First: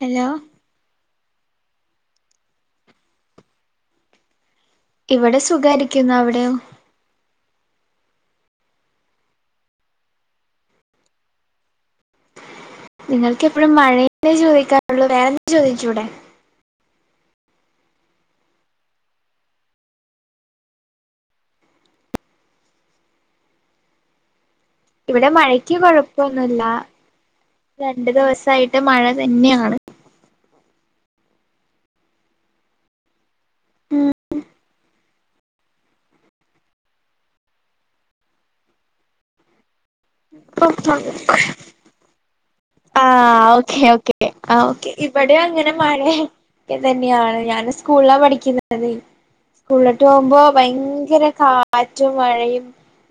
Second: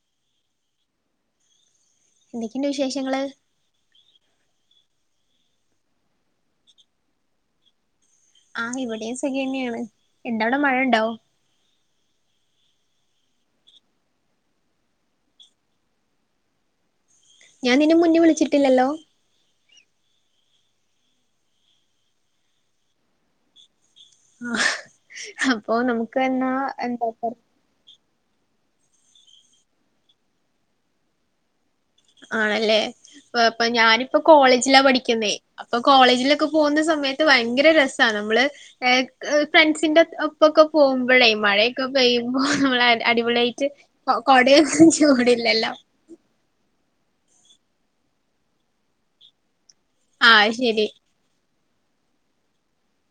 hello എന്തൊക്കെയുണ്ട് വിശേഷങ്ങള് ഇവിടെ സുഖായിരിക്കുന്നു അവിടെയോ ആഹ് ഇവിടെയും സുഖന്നെയാണ് എന്ത അവിടെ മഴ ഉണ്ടോ നിങ്ങൾക്ക് എപ്പോഴും മഴെന്നെ ചോദിക്കാറുള്ളൂ വേറെ എന്താ ചോദിച്ചൂടെ ഞാൻ നിന്ന മുന്ന് വിളിച്ചിട്ടില്ലല്ലോ ആ ഇവിടെ അപ്പൊ മഴയ്ക്ക് നമുക്ക് എന്ന കൊഴപ്പൊന്നുല്ല എന്താ പറ രണ്ടു ദിവസായിട്ട് മഴ തന്നെയാണ് ആണല്ലേ ഇപ്പൊ ഉം ഞാനിപ്പ കോളേജില പഠി ഠികുന്നെ അപ്പൊ കോളേജിലൊക്കെ പോകുന്ന സമയത്ത് ഭയങ്കര രസാണ് നമ്മള് ഫ്രണ്ട്സിന്റെ ഒപ്പൊക്കെ പോകുമ്പോളെ മഴയൊക്കെ പെയ്യ നമ്മള ആഹ് അടിപൊളിയായിട്ട് ഓക്കെ കൊട ചൂടില്ലല്ലോ അതെ ഇതന്നെയാണ് ഞൻ സ്കൂളിലാ പഠിക്കുന്നത് സ്കൂള തോകുമ്പോ ആഹ് ശരി ഭയങ്കര കാറ്റും മഴയും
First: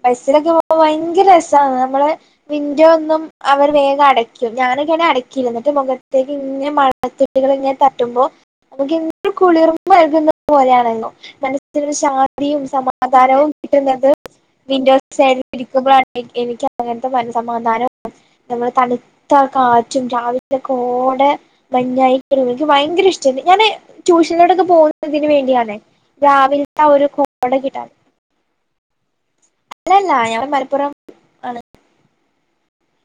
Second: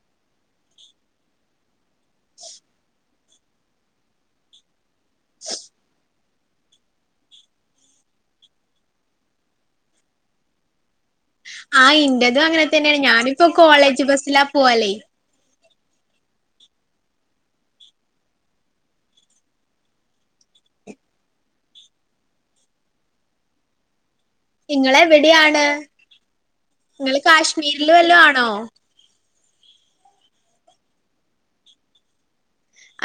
ബസിലൊക്കെ പോവുമ്പോ ഭയങ്കര ര താണ് നമ്മള് വിൻഡോ ഒന്നും അവർ വേഗം അടയ്ക്കും ഞാനക്കെണേ അടക്കയില്ല എന്നിട്ട് മുഖ യിക് ഇങ്ങനെ മഴത് ട്ട്കൾ ഇങ്ങനെ തട്ടുമ്പോ നമുക്ക്ന്ത കുളിർമ നൽകുന്നത് പോലെയണെല്ലോ മനസ്സിലരു ആഹ് ഇന്റതും ശാന്തിയും അങ്ങനെ തന്നെയാണ് ഞാനിപ്പോ സമാധാനവും കോളേജ് കിട്ടുന്നത് ബസ്സിലാ പോവലേ വിൻഡോസ് സൈഡിലിരിക്കുമ്പോഴാണ് എനിക്ക് അങ്ങനത്തെ മന സമാധാന നമ്മൾ തണു മത്ത കാറ്റും രാവിലെയൊക്കെ കൊടെ മഞ്ഞായിട്ടും എനിക്ക് ഭയങ്കര ഇഷ്ടണ്ട് ഞാന് റ്റുഷണോടൊക്കെ പോകുന്നതിന് നിങ്ങളെവിടെയാണ് വേണ്ടിയാണെ രാവിൽത്തെ ഒരു കോട കിട്ടാൻ ല്ല ആണോ അല്ലല്ല അയാൾ മലപ്പുറം ആണ്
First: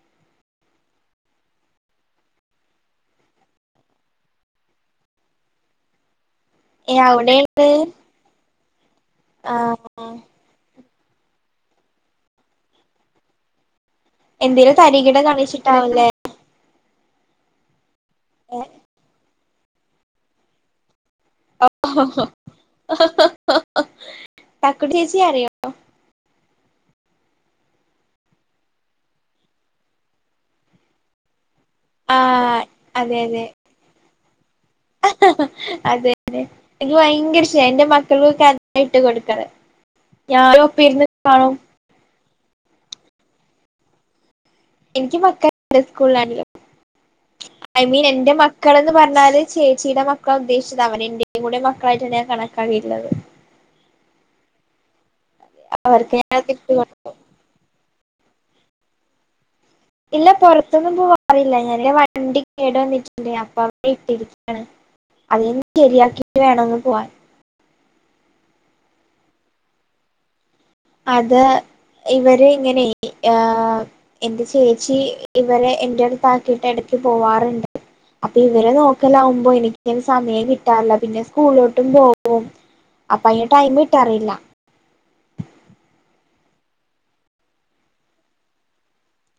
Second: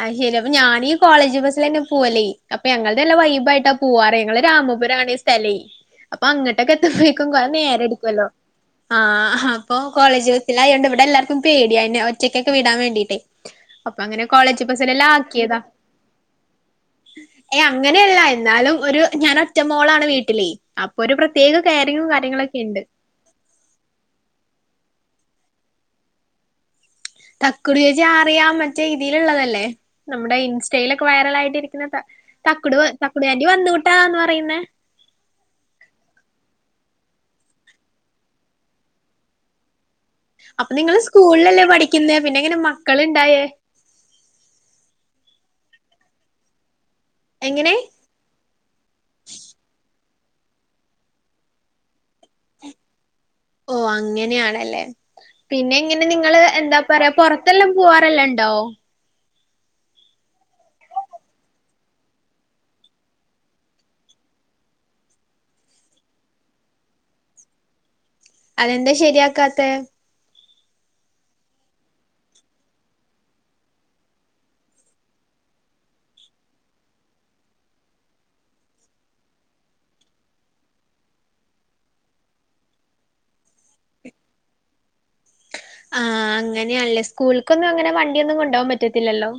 ആഹ ശരി അപ്പൊ ഞാനീ കോളേജ് ബസ്സൽ തന്നെ പോവല്ലേ അപ്പൊ ഞങ്ങളുടെല്ല വൈബായിട്ട് ക്കുവ്വാറേ ഞങ്ങളെ രാമപുരം ആണയ് സ്ഥലയ് അപ്പൊ അങ്ങോട്ടൊക്കെ ഏ എത്ത്പഴക്കും അവിടെണ്ട് നേരെടുക്കുവല്ലോ ആഹ ആ അപ്പൊ കോളേജ്സ്സിലായത്ണ്ട് ഇവിടെ എല്ലർക്കും പേടിയ ന്നെ ഒറ്റക്കൊക്കെ വിടാൻ വേണ്ടീട്ട് അപ്പൊ അങ്ങനെ കോളേജ് എന്തേലും ബസ്സെല്ലാം തരികിട ആക്കിയതാ കാണിച്ചിട്ടാവൂലേ ഏ അങ്ങനെയല്ല എന്നാലും ഒരു ഞാൻ ഒറ്റമോളാണ് വീട്ടിലെ അപ്പൊ ഒരു പ്രത്യേക കെയറിങ്ങും ഓ കാര്യങ്ങളൊക്കെ ഇണ്ട് കട്ടച്ച ആറ [unintelligible] തക്കുടി ചേച്ചി അറിയാം മറ്റേ ഇതിൽുള്ളതല്ലേ നമ്മുടെ ഇൻസ്റ്റയിലൊക്കെ വൈറല ആയിട്ട്രിക്ക െ ആ തക്കടു തക്കുടു ആൻ്റി വന്നു ട്ടാന്ന് പറയുന്ന അതെെ എനിക്ക് ഭയങ്കര ഇഷ എന്റെ മക്കൾൊക്കെ അത ഇട്ട് കൊടുക്കത് അപ്പൊ നിങ്ങള് സ്കൂളിലല്ലേ പഠിക്കുന്ന പിന്നെ ഇങ്ങനെ മക്കൾുണ്ടായേ എനിക്ക് എങ്ങനെ മക്കള്ണ്ട്സ്കൂളിലായാലുംഐ മീൻ എന്റെ മക്ക മക്കള എന്ന് പറഞ്ഞാല് ചേച്ചിയുടെ മക്കളാ ഉദ്ദേശിച്ചത് അവൻ എന്റെേയും കൂടെ മക്കളായിട്ടാണ് ഞാൻ കണക്കാക്കിയിുള്ളത് ഓ അങ്ങനെയണല്ലേ പിന്നെങ്ങനെ അവർക്ക് ഞാൻ നിങ്ങള് തിരിച്ചു എന്താ കൊടുത്തു പറയാ പുറത്ത് തെല്ലാം പോവാറല്ല ഉണ്ടോ ഇല്ല പുറത്തൊന്നും പോവാറില്ല ഞാനിന്റെ വണ്ടി കേട് വന്നിട്ടുണ്ട് അപ്പൊ അവവിടെ ഇട്ടിരിക്കാണ് അതന്ന് ശരിയാക്കിട്ട് വേണംന്ന് പോവാൻ അതെന്താ ശരിയാക്കാത്ത അത് ഇവര് ഇങ്ങനെ ആ എൻന്റെ ചേച്ചി ഇവരെ എന്റെ അടുത്ത്ാക്കിയിട്ട് ഇടക്ക് പോവാറുണ്ട് അപ്പൊ ഇവരെ നോക്കലകുമ്പോ എനക്ക് സമയം കിട്ടാറില്ല പിന്നെ സ്കൂളിലോട്ടും പോകും അപ്പ അയിന്റെ ടൈം ഇട്ട്റിയില്ല ആഹ അങ്ങനെയല്ലേ സ്കൂൾക്കൊന്നും അങ്ങനെ വണ്ടിയൊന്നും കൊണ്ടോകാൻ പറ്റത്തില്ലല്ലോ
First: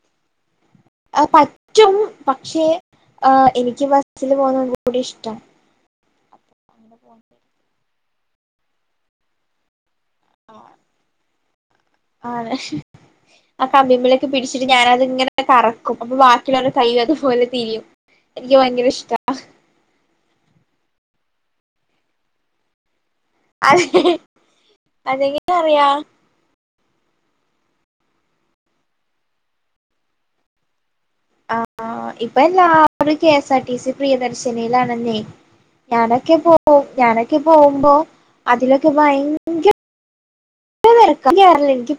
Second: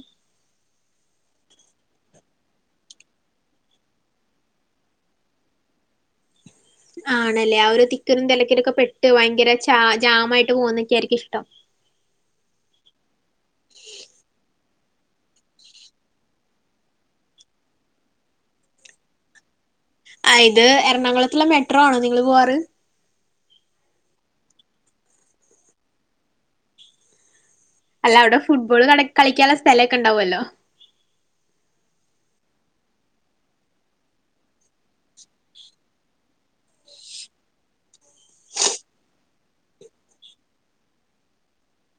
പറ്റും പക്ഷേ എനിക്ക് ബസിൽ പോുന്ന കൂടി ഇഷ്ടം ആണല്ലേ ആ ഒരു തിക്കിലും തിരക്കീരൊക്കെ പെട്ട് ഭയങ്കര ച ജാമായിട്ട് പോകുന്നൊക്കെയ ആരിക്കും ഇഷ്ടം ആ തെ ആ കമ്പിമ്മലൊക്കെ പിടിച്ചിട്ട് ഞാനത്ങ്ങനെ കറക്കും അപ്പൊ ബാക്കിയുള്ളരു കൈ അതുപോലെ തിരിയും എനിക്ക് ഭയങ്കര ഇഷ്ടം ആ ഇത് എറണാകുളത്തുള്ള മെട്രോ ആണോ നിങ്ങള്ൾ പോവാറ് അ ല്ലെ അല്ലെങ്കി [unintelligible] റ് യാം അല്ല അവ്ടെ ഫുട്ബോൾള് നട് കളിക്കാള്ള സ്ഥലൊക്കെ ണ്ടാവൊല്ലോ അഹ് ആഹ് ഇപ്പ എല്ലാരും കെസാർ ടി സി പ്രിയദർശനിയിലാണെന്നേ ഞാനൊക്കെ പോ ഞാനൊക്കെ പോവുമ്പോ അതിലൊക്കെ ഭയ ങ്കര തെരക്ക [unintelligible] കേറല്ല്യ ന്ക്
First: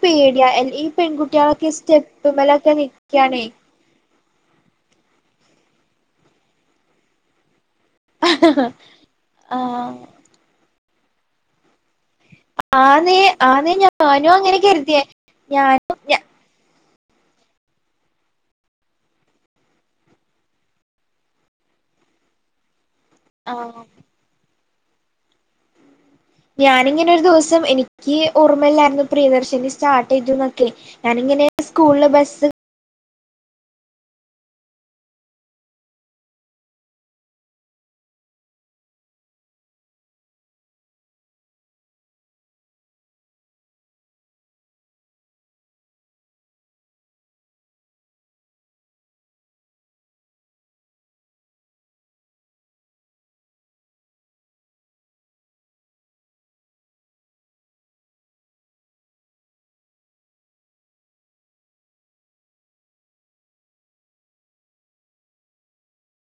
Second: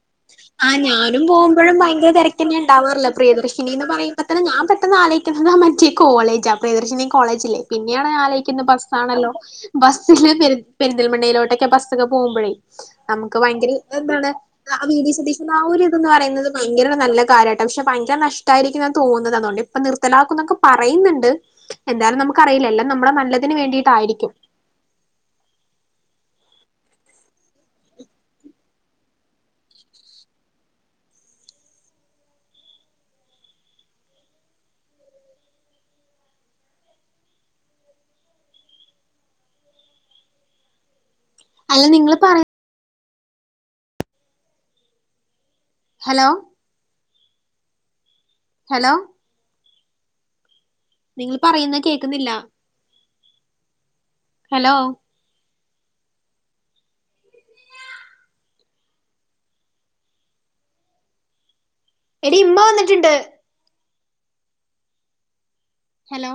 അഹ് ഞാനും പോവുമ്പോഴും ഭയങ്കര സ്റ്റെപ്പ്മ്മലൊക്കെ തെരക്കന്നെണ്ടാവാറിള്ളെ നിക്കാണേ പ്രിയദർശിനിന്ന് പറയു മ്പത്തിന് ഞാൻ പെട്ടെന്നലോയ്ക്ക ഞ മറ്റേ കോളേജാ പ്രിയദർശിനി കോളേജില്ലേ പിന്നെയാണ് ആലോയിക്കുന്ന് ബസ്സാണല്ലോ ആഹ് ബസ്സില് പെ പെരിന്തൽമണ്ണയിലോട്ടൊക്കെ ബസ് സ്സൊക്കെ പോവുമ്പയെയ് ആന്നേ ഞമ്മക് ആന്നേ ഭയങ്കരെ എഹ് എന്താണ് ഞാനും അങ്ങനെ അഹ് വി കരുതിയേ ടി സതീശൻ ന്നാവൊരു ഞാനും ഇത്ന്ന് ഞ പറയുന്നത് ഭയങ്കര നല്ല കാര്യാട്ട പക്ഷ ഭയങ്കര നഷ്ടായിരിക്കും ന്നാ തോന്ന്ന്നത് അത് കൊണ്ട് ഇപ്പ നി റർത്തലാക്കും ന്നൊക്കെ പറയുന്നുണ്ട് എന്തായാലും നമുക്ക്റിയില്ലഎല്ലാം നമ്മുടെ നല്ലതിന് ആഹ് വേണ്ടിയിട്ടായിരിക്കും ഞാാനിങ്ങനെ ഒരു ദിവസം എനിക്ക് ഓർമ്മയില്ലായിരുന്നു പ്രിയദർശിനി സ്റ്റാർട്ട് ചെയ്തുന്നൊക്കേ ഞാനിങ്ങനെ സ്കൂൾള് ബസ് അല്ല നിങ്ങള് പറ ഹലോ ഹലോ നിങ്ങൾ പറയുന്ന കേക്കുന്നില്ല ഹലോ എടി മ്മ വന്ന്ട്ട്ണ്ട് ഹലോ